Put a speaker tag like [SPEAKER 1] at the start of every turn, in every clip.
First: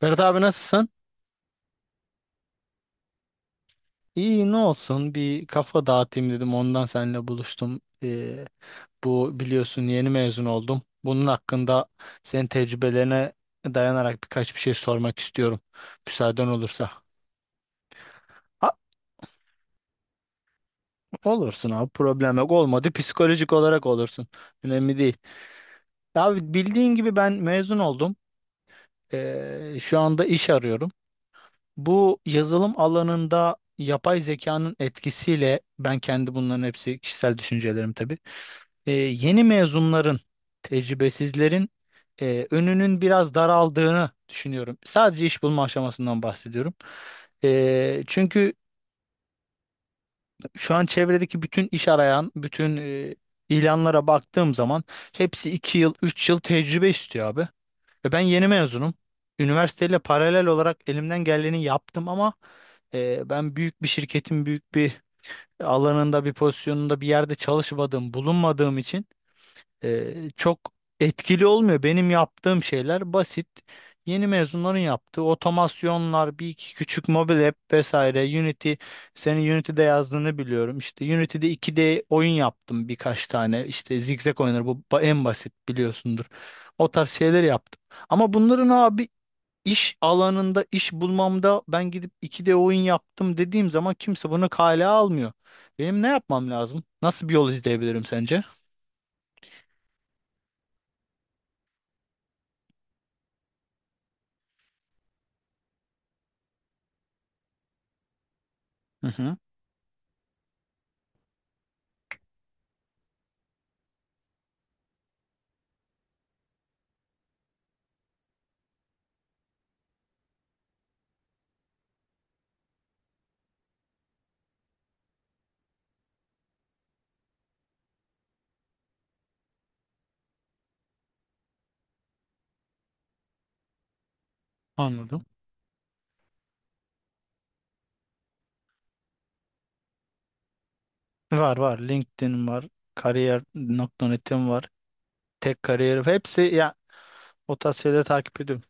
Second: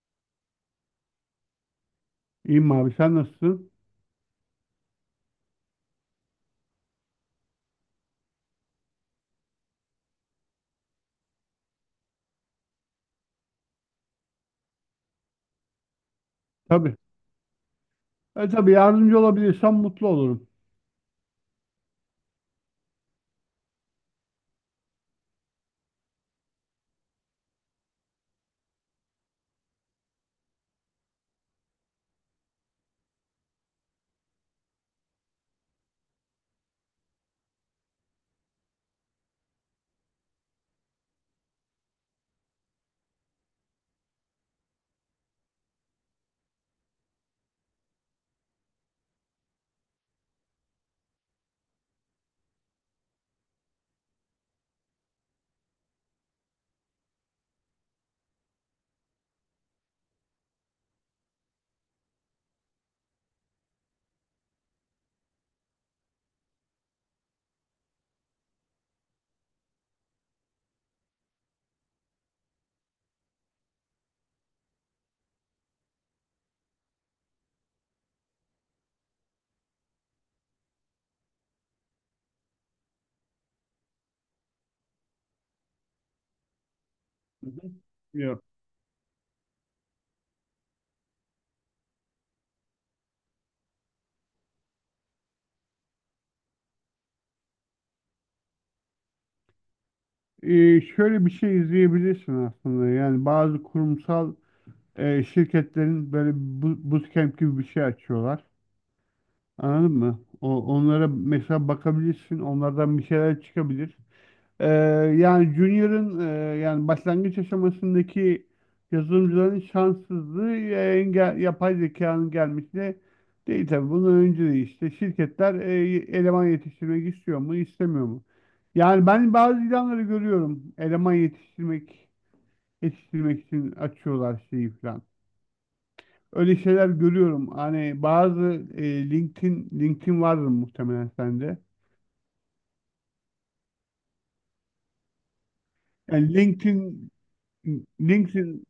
[SPEAKER 1] Ferhat abi, nasılsın?
[SPEAKER 2] İyiyim abi sen nasılsın?
[SPEAKER 1] İyi, ne olsun, bir kafa dağıtayım dedim, ondan seninle buluştum. Bu biliyorsun yeni mezun oldum. Bunun hakkında senin tecrübelerine dayanarak birkaç bir şey sormak istiyorum. Müsaaden olursa.
[SPEAKER 2] Tabii. E
[SPEAKER 1] Ha,
[SPEAKER 2] tabii yardımcı olabilirsem mutlu olurum.
[SPEAKER 1] olursun abi, problem yok, olmadı psikolojik olarak olursun. Önemli değil. Abi bildiğin gibi ben mezun oldum. Şu anda iş arıyorum. Bu yazılım alanında yapay zekanın etkisiyle ben kendi, bunların hepsi kişisel düşüncelerim tabii. Yeni mezunların, tecrübesizlerin önünün biraz daraldığını düşünüyorum. Sadece iş bulma aşamasından bahsediyorum. Çünkü şu an çevredeki bütün iş arayan, bütün ilanlara baktığım zaman hepsi 2 yıl, 3 yıl tecrübe istiyor abi. Ve ben yeni mezunum. Üniversiteyle paralel olarak elimden geleni yaptım ama ben büyük bir şirketin büyük bir alanında, bir pozisyonunda, bir yerde çalışmadığım, bulunmadığım için çok etkili olmuyor. Benim yaptığım şeyler basit. Yeni mezunların yaptığı otomasyonlar, bir iki küçük mobil app vesaire. Unity, senin Unity'de yazdığını biliyorum. İşte Unity'de 2D oyun yaptım birkaç tane. İşte zigzag oyunları, en basit, biliyorsundur. O tarz şeyler
[SPEAKER 2] Hı hı.
[SPEAKER 1] yaptım. Ama
[SPEAKER 2] Yok.
[SPEAKER 1] bunların abi iş alanında, iş bulmamda, ben gidip 2D oyun yaptım dediğim zaman kimse bunu kale almıyor. Benim ne yapmam lazım? Nasıl bir yol izleyebilirim sence?
[SPEAKER 2] E, şöyle bir şey izleyebilirsin aslında. Yani bazı kurumsal şirketlerin böyle bootcamp gibi bir şey açıyorlar.
[SPEAKER 1] Hı hı,
[SPEAKER 2] Anladın mı? Onlara mesela bakabilirsin. Onlardan bir şeyler çıkabilir. Ee, Yani Junior'ın yani başlangıç aşamasındaki yazılımcıların şanssızlığı yapay zekanın gelmesi değil tabii. Bundan önce de işte şirketler eleman yetiştirmek istiyor mu, istemiyor mu? Yani ben bazı ilanları görüyorum. Eleman yetiştirmek için açıyorlar şeyi falan.
[SPEAKER 1] anladım.
[SPEAKER 2] Öyle şeyler görüyorum. Hani bazı LinkedIn vardır muhtemelen
[SPEAKER 1] Var
[SPEAKER 2] sende.
[SPEAKER 1] var. LinkedIn var. Kariyer.net'im var. Tek kariyer.
[SPEAKER 2] Yani
[SPEAKER 1] Hepsi ya
[SPEAKER 2] LinkedIn
[SPEAKER 1] o tarz şeyleri takip
[SPEAKER 2] LinkedIn
[SPEAKER 1] ediyorum.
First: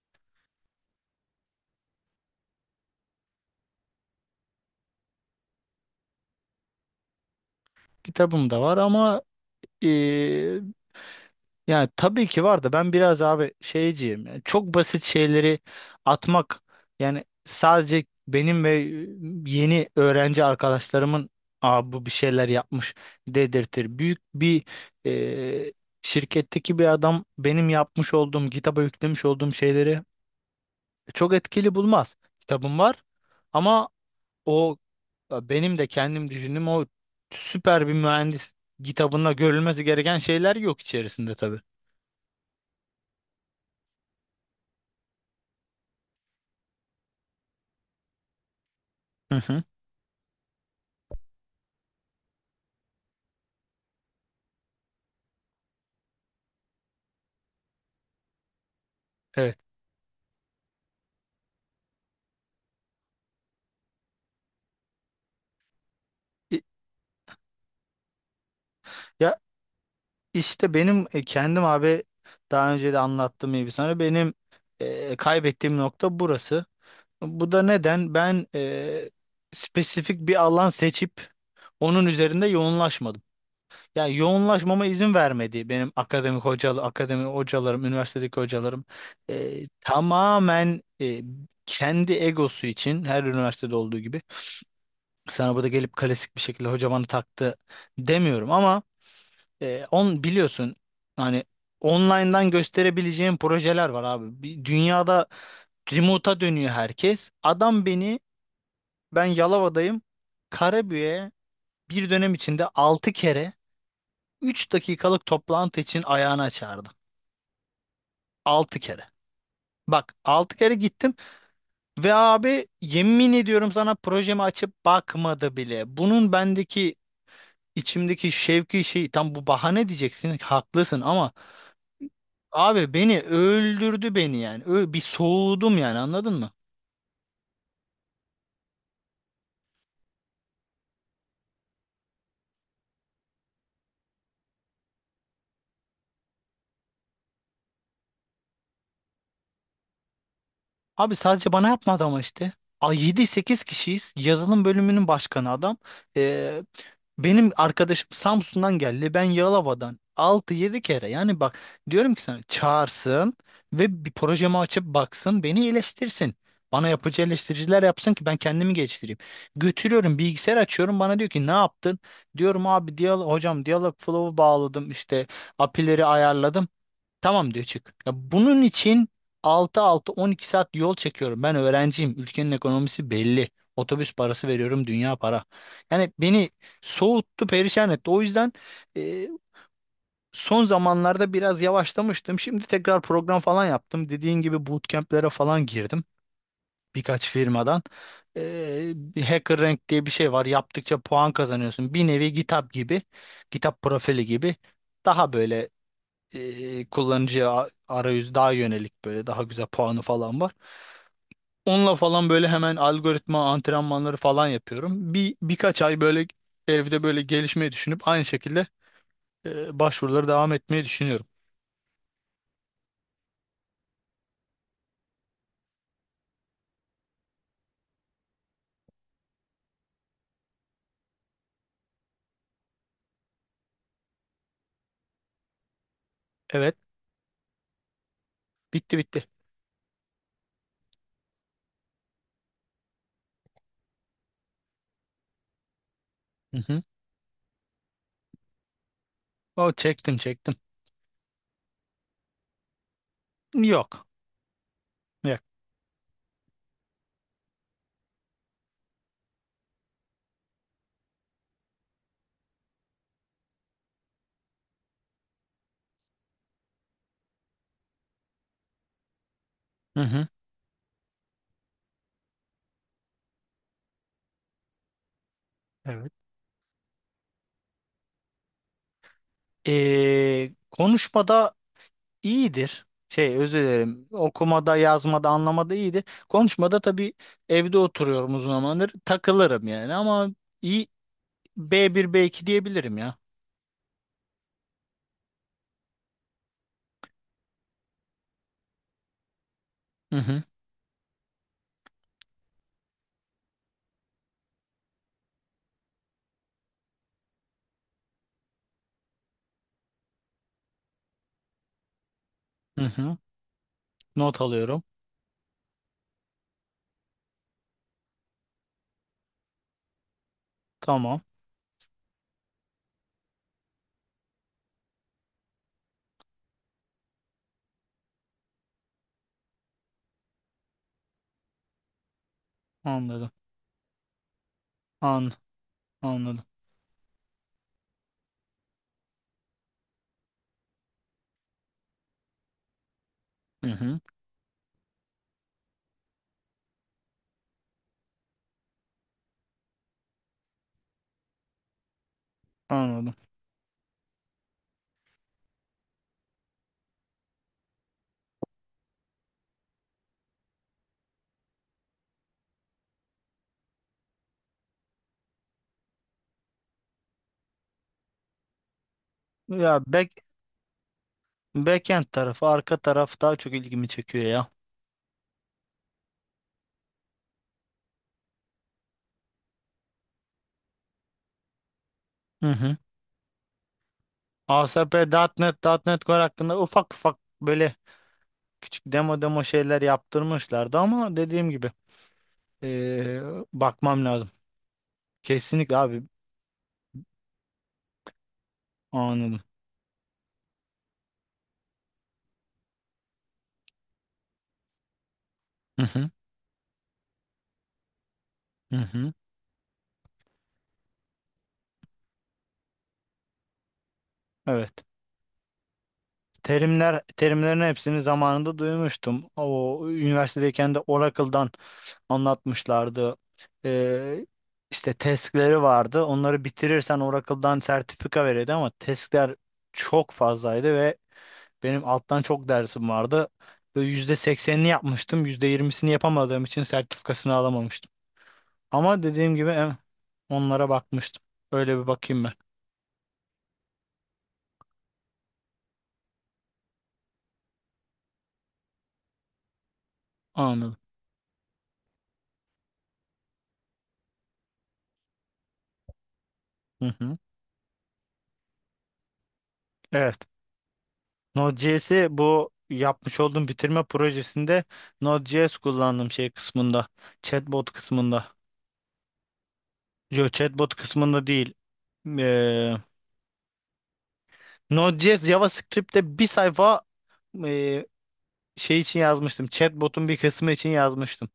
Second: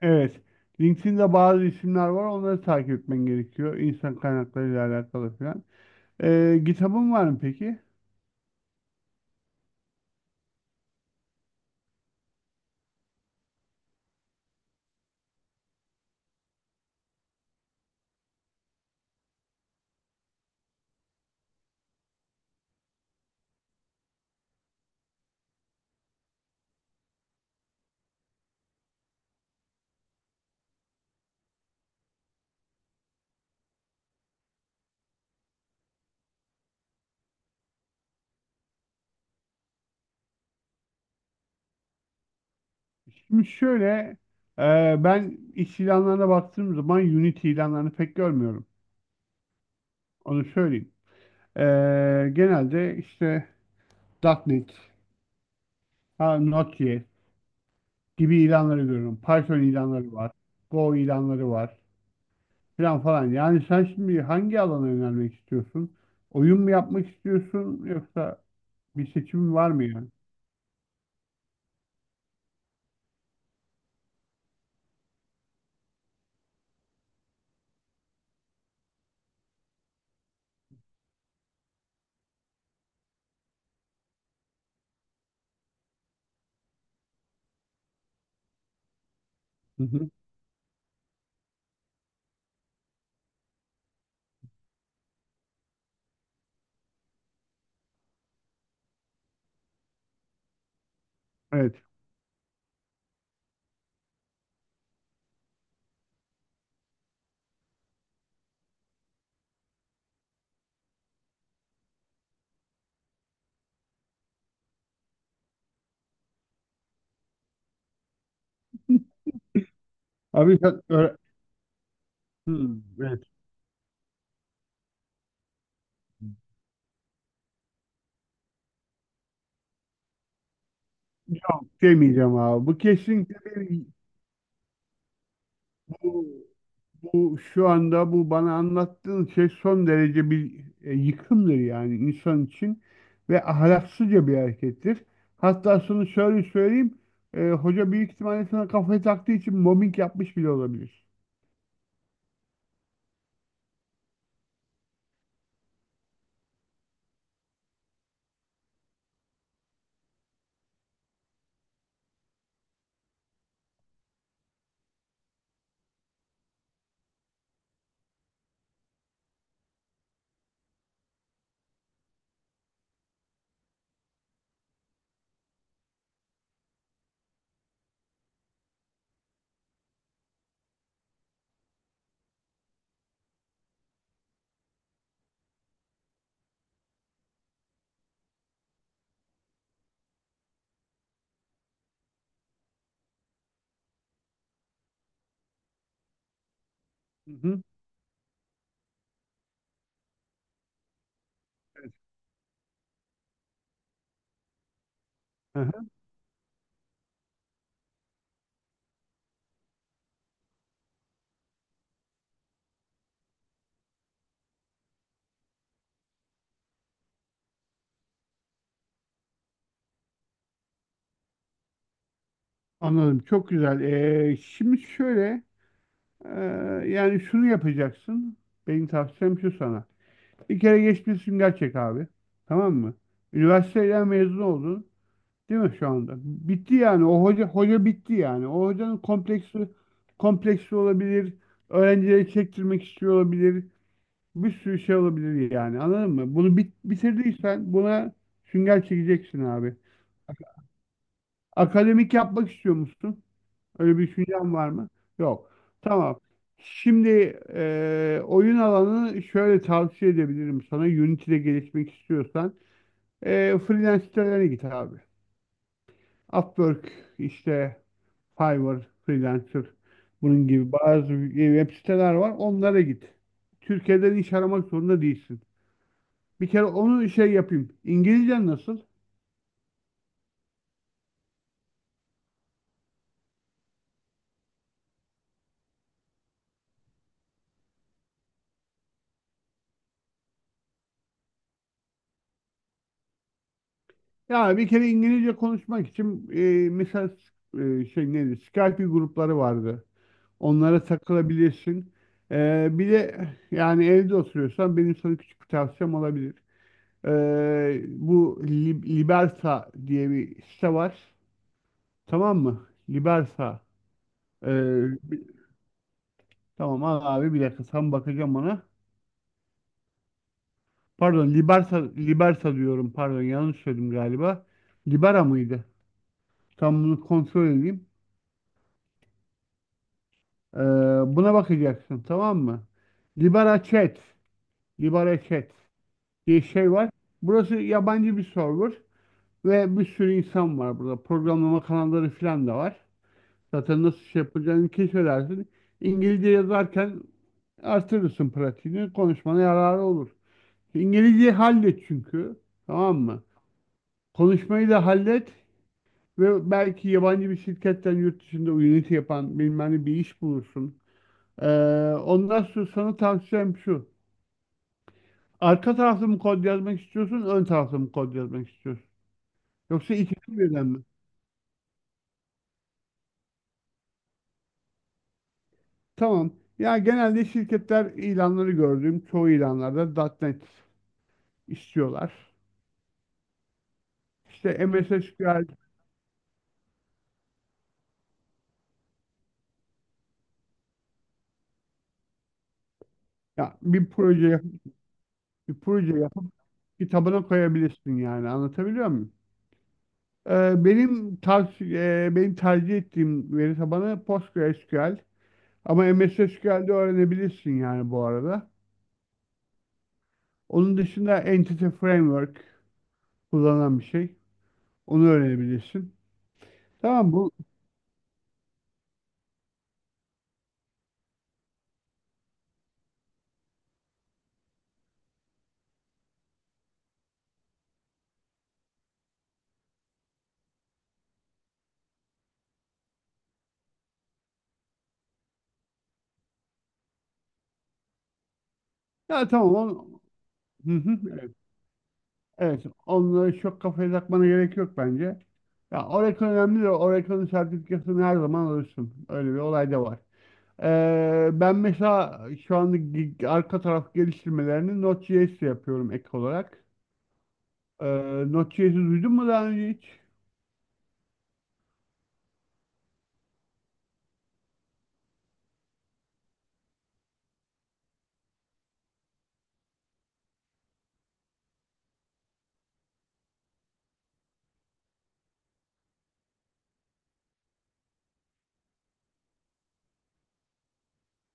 [SPEAKER 2] Evet. LinkedIn'de bazı isimler var. Onları takip etmen gerekiyor. İnsan kaynaklarıyla alakalı falan. Kitabın var mı peki?
[SPEAKER 1] Kitabım da var ama e, yani tabii ki var da ben biraz abi şeyciyim. Yani çok basit şeyleri atmak, yani sadece benim ve yeni öğrenci arkadaşlarımın, "Aa, bu bir şeyler yapmış" dedirtir. Büyük bir e, şirketteki bir adam benim yapmış olduğum, kitaba yüklemiş olduğum şeyleri çok etkili bulmaz. Kitabım var ama o benim de kendim düşündüğüm o süper bir mühendis kitabında görülmesi gereken şeyler yok içerisinde tabii.
[SPEAKER 2] Şimdi şöyle e, ben iş ilanlarına baktığım zaman Unity ilanlarını pek görmüyorum.
[SPEAKER 1] Hı hı.
[SPEAKER 2] Onu söyleyeyim. Ee, Genelde işte .nokta .NET, ha, Node.js gibi ilanları görüyorum.
[SPEAKER 1] Evet.
[SPEAKER 2] Python ilanları var. Go ilanları var. Falan falan. Yani sen şimdi hangi alana yönelmek istiyorsun? Oyun
[SPEAKER 1] İ-
[SPEAKER 2] mu yapmak istiyorsun yoksa bir
[SPEAKER 1] Ya
[SPEAKER 2] seçim var mı yani?
[SPEAKER 1] işte benim kendim abi daha önce de anlattığım gibi sana, benim kaybettiğim nokta burası. Bu da neden? Ben spesifik bir alan seçip onun üzerinde yoğunlaşmadım. Ya, yoğunlaşmama izin vermedi benim akademi hocalarım, üniversitedeki hocalarım.
[SPEAKER 2] Hı hı.
[SPEAKER 1] Tamamen kendi egosu için, her üniversitede olduğu gibi. Sana burada gelip klasik bir şekilde "hoca bana taktı" demiyorum ama e, on biliyorsun, hani
[SPEAKER 2] Evet.
[SPEAKER 1] online'dan gösterebileceğim projeler var abi. Dünyada remote'a dönüyor herkes. Adam beni, ben Yalova'dayım, Karabük'e bir dönem içinde 6 kere, 3 dakikalık toplantı için ayağına çağırdı. 6 kere. Bak, 6
[SPEAKER 2] Abi
[SPEAKER 1] kere
[SPEAKER 2] sen
[SPEAKER 1] gittim
[SPEAKER 2] öğre-
[SPEAKER 1] ve abi,
[SPEAKER 2] Hmm, evet.
[SPEAKER 1] yemin ediyorum sana, projemi açıp bakmadı bile. Bunun bendeki, içimdeki şevki, şey, tam bu, "bahane" diyeceksin, haklısın ama
[SPEAKER 2] Yok demeyeceğim abi. Bu
[SPEAKER 1] abi beni
[SPEAKER 2] kesinlikle bir,
[SPEAKER 1] öldürdü beni yani. Bir soğudum yani,
[SPEAKER 2] bu,
[SPEAKER 1] anladın mı?
[SPEAKER 2] bu şu anda bu bana anlattığın şey son derece bir yıkımdır yani insan için ve ahlaksızca bir harekettir. Hatta şunu şöyle söyleyeyim. E, hoca büyük ihtimalle sana kafayı taktığı için mobbing yapmış bile olabilir.
[SPEAKER 1] Abi sadece bana yapmadı ama işte. A, yedi sekiz kişiyiz. Yazılım bölümünün başkanı adam. Ee, Benim arkadaşım Samsun'dan geldi. Ben Yalova'dan. 6-7 kere. Yani bak, diyorum ki, sana çağırsın ve bir projemi açıp baksın, beni eleştirsin. Bana yapıcı eleştiriciler yapsın ki ben kendimi geliştireyim. Götürüyorum, bilgisayar açıyorum, bana diyor ki "ne yaptın?" Diyorum, "abi hocam, diyalog flow'u bağladım, işte apileri ayarladım." "Tamam" diyor, "çık." Ya, bunun için 6-6-12 saat yol çekiyorum. Ben öğrenciyim. Ülkenin ekonomisi belli. Otobüs parası veriyorum. Dünya para. Yani beni soğuttu, perişan etti. O yüzden e, son zamanlarda biraz yavaşlamıştım. Şimdi tekrar program falan yaptım. Dediğin gibi bootcamp'lere falan girdim. Birkaç
[SPEAKER 2] Hı hı.
[SPEAKER 1] firmadan. Bir Hacker Rank diye bir şey var. Yaptıkça puan kazanıyorsun.
[SPEAKER 2] Evet.
[SPEAKER 1] Bir nevi GitHub gibi. GitHub profili gibi. Daha
[SPEAKER 2] Hı
[SPEAKER 1] böyle
[SPEAKER 2] hı.
[SPEAKER 1] kullanıcıya arayüz daha yönelik, böyle daha güzel puanı falan var. Onunla falan böyle hemen algoritma antrenmanları falan yapıyorum. Birkaç ay böyle evde böyle gelişmeyi düşünüp aynı şekilde başvuruları devam etmeyi düşünüyorum.
[SPEAKER 2] Anladım. Çok güzel. E, şimdi şöyle e, yani şunu yapacaksın. Benim tavsiyem şu sana. Bir kere geçmiş sünger çek abi. Tamam mı? Üniversiteden mezun oldun. Değil mi şu anda? Bitti
[SPEAKER 1] Evet,
[SPEAKER 2] yani. O hoca bitti yani. O
[SPEAKER 1] bitti
[SPEAKER 2] hocanın
[SPEAKER 1] bitti.
[SPEAKER 2] kompleksi olabilir. Öğrencileri çektirmek istiyor olabilir. Bir sürü şey olabilir yani. Anladın mı?
[SPEAKER 1] Hı
[SPEAKER 2] Bunu bit-
[SPEAKER 1] hı.
[SPEAKER 2] bitirdiysen buna sünger çekeceksin
[SPEAKER 1] O,
[SPEAKER 2] abi.
[SPEAKER 1] çektim çektim.
[SPEAKER 2] Akademik yapmak istiyor musun? Öyle
[SPEAKER 1] Yok.
[SPEAKER 2] bir düşüncen var mı?
[SPEAKER 1] Yok.
[SPEAKER 2] Yok. Tamam. Şimdi oyun alanını şöyle tavsiye edebilirim sana. Unity'de gelişmek istiyorsan. Freelance sitelerine git abi. Upwork, işte Fiverr, Freelancer
[SPEAKER 1] Hı hı.
[SPEAKER 2] bunun gibi bazı web siteler var. Onlara git. Türkiye'den iş aramak zorunda değilsin.
[SPEAKER 1] Evet.
[SPEAKER 2] Bir kere onu şey yapayım. İngilizcen nasıl?
[SPEAKER 1] Konuşmada iyidir. Şey, özür dilerim, okumada, yazmada, anlamada iyidir. Konuşmada tabii, evde oturuyorum uzun zamandır, takılırım yani ama iyi, B1 B2 diyebilirim ya.
[SPEAKER 2] Ya bir kere İngilizce konuşmak için mesela şey neydi? Skype grupları vardı.
[SPEAKER 1] Hı hı.
[SPEAKER 2] Onlara takılabilirsin. Bir de yani evde oturuyorsan benim sana küçük bir tavsiyem olabilir. Bu Liberta diye bir site var. Tamam mı?
[SPEAKER 1] Hı hı.
[SPEAKER 2] Liberta.
[SPEAKER 1] Not
[SPEAKER 2] Ee,
[SPEAKER 1] alıyorum.
[SPEAKER 2] bi- tamam al abi bir dakika tam bakacağım ona.
[SPEAKER 1] Tamam.
[SPEAKER 2] Pardon Liberta, Liberta diyorum, pardon yanlış söyledim galiba. Libera mıydı? Tam bunu kontrol edeyim. Ee, Buna bakacaksın, tamam mı?
[SPEAKER 1] Anladım.
[SPEAKER 2] Libera Chat. Libera
[SPEAKER 1] An
[SPEAKER 2] Chat diye
[SPEAKER 1] Anladım.
[SPEAKER 2] şey var. Burası yabancı bir server ve bir sürü insan var burada. Programlama kanalları falan da var.
[SPEAKER 1] Hı
[SPEAKER 2] Zaten nasıl
[SPEAKER 1] hı.
[SPEAKER 2] şey yapacağını keşfedersin. İngilizce yazarken artırırsın pratiğini. Konuşmana yararı olur. İngilizceyi hallet çünkü. Tamam
[SPEAKER 1] Anladım.
[SPEAKER 2] mı? Konuşmayı da hallet ve belki yabancı bir şirketten yurt dışında Unity yapan bilmem ne bir iş bulursun. Ee, Ondan sonra sana tavsiyem şu. Arka tarafta mı kod yazmak istiyorsun, ön tarafta mı kod yazmak istiyorsun?
[SPEAKER 1] Ya,
[SPEAKER 2] Yoksa ikisi birden mi?
[SPEAKER 1] backend tarafı, arka taraf daha çok ilgimi çekiyor ya.
[SPEAKER 2] Tamam. Ya genelde şirketler ilanları gördüğüm çoğu ilanlarda .nokta .NET istiyorlar.
[SPEAKER 1] Hı hı.
[SPEAKER 2] İşte MS
[SPEAKER 1] ASP.NET,
[SPEAKER 2] SQL,
[SPEAKER 1] .NET nokta net Core hakkında ufak ufak böyle küçük demo demo şeyler yaptırmışlardı ama dediğim gibi Ee,
[SPEAKER 2] ya
[SPEAKER 1] bakmam lazım.
[SPEAKER 2] bir
[SPEAKER 1] Kesinlikle
[SPEAKER 2] proje
[SPEAKER 1] abi,
[SPEAKER 2] yapıp kitabına koyabilirsin, yani anlatabiliyor muyum?
[SPEAKER 1] anladım.
[SPEAKER 2] Benim tercih ettiğim veri tabanı PostgreSQL ama
[SPEAKER 1] Hı hı,
[SPEAKER 2] M S MS SQL'de öğrenebilirsin yani bu arada.
[SPEAKER 1] hı hı.
[SPEAKER 2] Onun dışında Entity Framework kullanan bir şey.
[SPEAKER 1] Evet.
[SPEAKER 2] Onu öğrenebilirsin.
[SPEAKER 1] Terimler,
[SPEAKER 2] Tamam bu,
[SPEAKER 1] terimlerin hepsini zamanında duymuştum. O üniversitedeyken de Oracle'dan anlatmışlardı. Ee, işte testleri vardı. Onları bitirirsen Oracle'dan sertifika veriyordu ama testler çok fazlaydı ve benim alttan çok dersim vardı. Ve %80'ini yapmıştım. %20'sini yapamadığım için sertifikasını alamamıştım. Ama
[SPEAKER 2] ya
[SPEAKER 1] dediğim gibi
[SPEAKER 2] tamam on...
[SPEAKER 1] onlara
[SPEAKER 2] Hı hı,
[SPEAKER 1] bakmıştım. Öyle bir bakayım ben.
[SPEAKER 2] evet, onları çok kafaya takmana gerek yok bence. Ya Oracle önemli de Oracle'ın sertifikasını her zaman alırsın. Öyle bir olay da var.
[SPEAKER 1] Anladım.
[SPEAKER 2] Ben mesela şu anda arka taraf geliştirmelerini Node.js ile yapıyorum ek olarak.
[SPEAKER 1] Hı hı.
[SPEAKER 2] Ee, Node.js'i duydun mu daha önce hiç?
[SPEAKER 1] Evet. Node.js'i bu yapmış olduğum bitirme projesinde, Node.js kullandım şey kısmında. Chatbot kısmında. Yo, chatbot kısmında değil. Ee, Node.js, JavaScript'te bir sayfa e, şey için yazmıştım. Chatbot'un bir kısmı için yazmıştım.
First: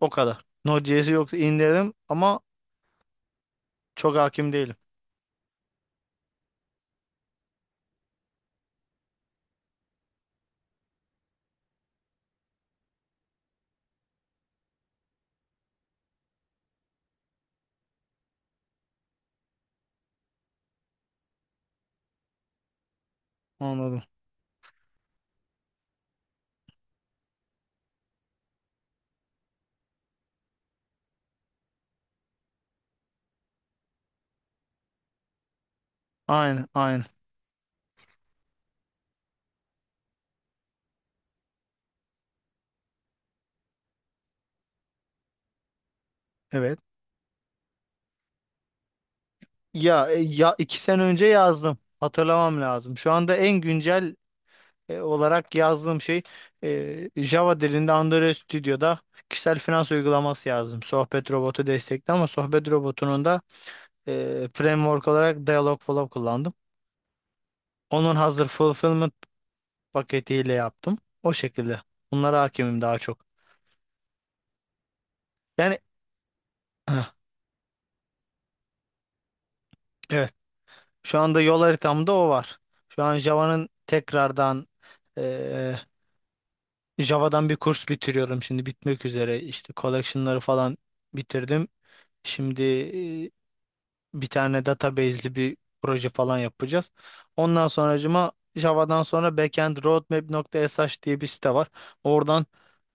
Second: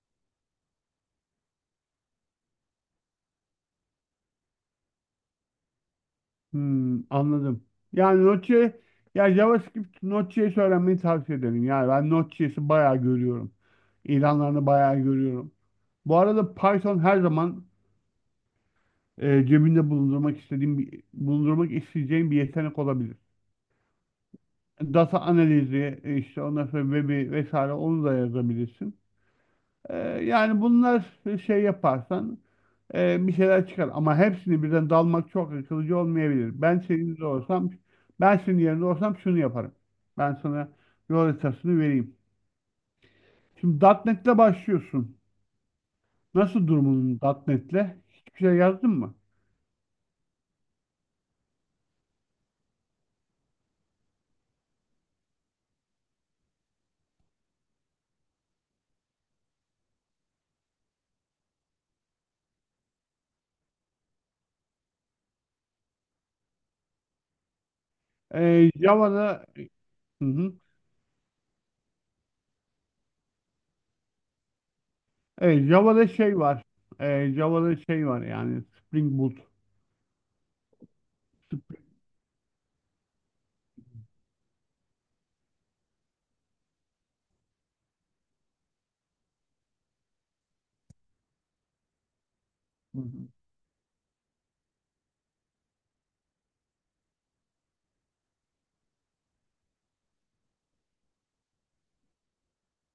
[SPEAKER 1] O kadar. Node.js'i yoksa indirdim ama çok hakim değilim.
[SPEAKER 2] Anladım. Yani Node.js, ya JavaScript, Node.js öğrenmeyi tavsiye ederim. Yani ben Node.js'i bayağı görüyorum. İlanlarını bayağı görüyorum. Bu arada Python her zaman cebinde bulundurmak isteyeceğim bir yetenek olabilir.
[SPEAKER 1] Anladım.
[SPEAKER 2] Data analizi, işte ondan sonra web'i vesaire onu da yazabilirsin. E, yani bunlar şey yaparsan bir şeyler çıkar. Ama hepsini birden dalmak çok akılcı olmayabilir.
[SPEAKER 1] Aynen, aynen.
[SPEAKER 2] Ben senin yerinde olsam şunu yaparım. Ben sana yol haritasını vereyim. Şimdi .nokta .NET'le başlıyorsun. Nasıl
[SPEAKER 1] Evet.
[SPEAKER 2] durumun .nokta .NET'le? Hiçbir şey yazdın mı?
[SPEAKER 1] Ya, 2 sene önce yazdım. Hatırlamam lazım. Şu anda en güncel olarak yazdığım şey Java dilinde, Android Studio'da kişisel finans uygulaması yazdım. Sohbet robotu destekli ama sohbet robotunun da framework olarak Dialogflow kullandım. Onun hazır
[SPEAKER 2] E,
[SPEAKER 1] fulfillment
[SPEAKER 2] Java'da. Hı
[SPEAKER 1] paketiyle
[SPEAKER 2] hı.
[SPEAKER 1] yaptım, o şekilde. Bunlara hakimim daha çok.
[SPEAKER 2] Evet,
[SPEAKER 1] Yani
[SPEAKER 2] Java'da şey var. Java'da şey var yani, Spring Boot.
[SPEAKER 1] evet. Şu anda yol
[SPEAKER 2] Spring.
[SPEAKER 1] haritamda o var. Şu an e, Java'dan bir kurs bitiriyorum, şimdi bitmek üzere. İşte collection'ları falan bitirdim. Şimdi
[SPEAKER 2] Hı hı.
[SPEAKER 1] e, bir tane database'li bir proje falan yapacağız. Ondan sonracıma, Java'dan sonra backendroadmap.sh diye bir site var. Oradan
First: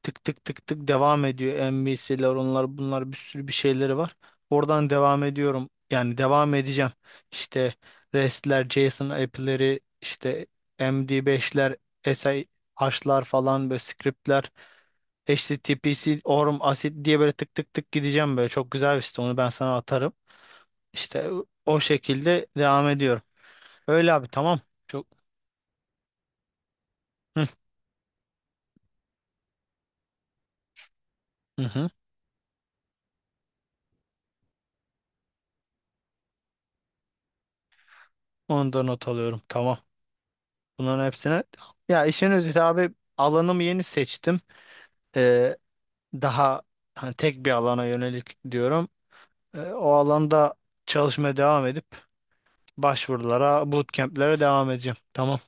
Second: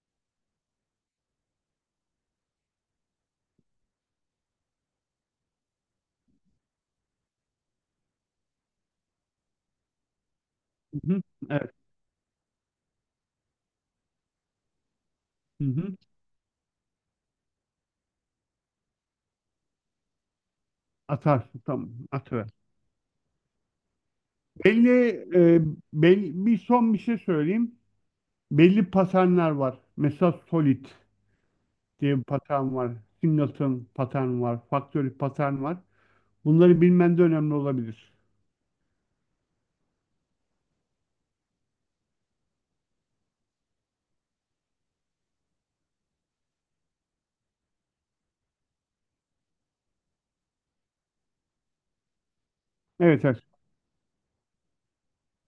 [SPEAKER 1] tık tık tık tık devam ediyor. MVC'ler, onlar bunlar, bir sürü bir şeyleri var. Oradan devam ediyorum, yani devam edeceğim. İşte REST'ler, JSON app'leri, işte
[SPEAKER 2] Hı hı, evet.
[SPEAKER 1] MD5'ler, SI H'lar falan, böyle script'ler,
[SPEAKER 2] Hı hı.
[SPEAKER 1] HTTPS, Orm, Asit diye böyle tık tık tık gideceğim böyle. Çok güzel bir site, onu ben sana atarım. İşte
[SPEAKER 2] Atarsın,
[SPEAKER 1] o
[SPEAKER 2] tamam.
[SPEAKER 1] şekilde
[SPEAKER 2] Atıver.
[SPEAKER 1] devam ediyorum. Öyle abi, tamam. Çok.
[SPEAKER 2] Belli, e, belli bir son bir şey
[SPEAKER 1] Hı
[SPEAKER 2] söyleyeyim. Belli paternler var. Mesela Solid
[SPEAKER 1] hı. Hı.
[SPEAKER 2] diye bir patern var. Singleton patern var. Factory patern var. Bunları bilmen de önemli olabilir.
[SPEAKER 1] Onu da not alıyorum. Tamam. Bunların hepsine. Ya işin özeti abi, alanımı yeni seçtim. Ee, daha hani tek bir alana yönelik diyorum. O alanda çalışmaya devam edip
[SPEAKER 2] Evet, evet.
[SPEAKER 1] başvurulara, bootcamp'lere devam edeceğim. Tamam.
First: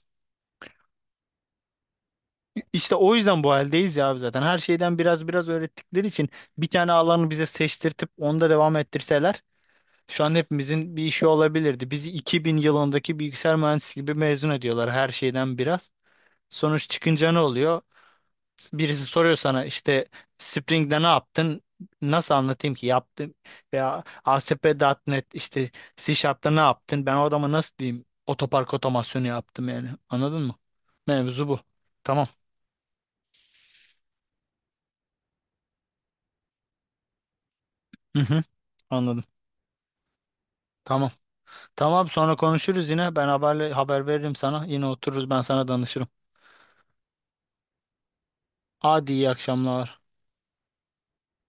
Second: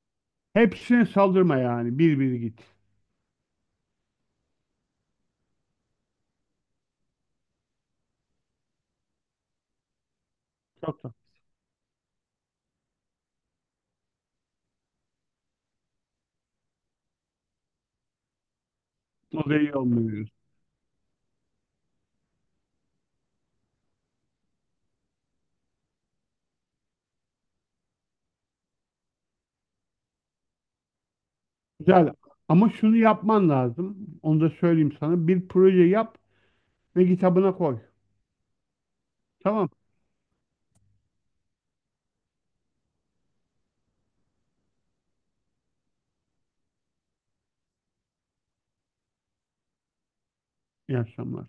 [SPEAKER 2] Hepsine saldırma yani. Bir bir git.
[SPEAKER 1] İşte o yüzden bu haldeyiz ya abi zaten. Her şeyden biraz biraz öğrettikleri için, bir tane alanı bize seçtirtip onda devam ettirseler, şu an hepimizin bir
[SPEAKER 2] Çok da.
[SPEAKER 1] işi olabilirdi. Bizi 2000 yılındaki bilgisayar mühendisi gibi mezun ediyorlar, her şeyden biraz. Sonuç çıkınca ne oluyor? Birisi soruyor
[SPEAKER 2] O da
[SPEAKER 1] sana,
[SPEAKER 2] iyi
[SPEAKER 1] işte
[SPEAKER 2] olmuyor.
[SPEAKER 1] "Spring'de ne yaptın?" Nasıl anlatayım ki yaptım? Veya A S P nokta net, işte C Sharp'ta ne yaptın? Ben o adama nasıl diyeyim? "Otopark otomasyonu yaptım" yani. Anladın mı? Mevzu bu.
[SPEAKER 2] Güzel.
[SPEAKER 1] Tamam.
[SPEAKER 2] Ama şunu yapman lazım. Onu da söyleyeyim sana. Bir proje yap ve kitabına koy.
[SPEAKER 1] Hı hı. Anladım.
[SPEAKER 2] Tamam.
[SPEAKER 1] Tamam. Tamam, sonra konuşuruz yine. Ben haber veririm sana. Yine otururuz, ben sana danışırım. Hadi, iyi akşamlar.
[SPEAKER 2] İyi akşamlar.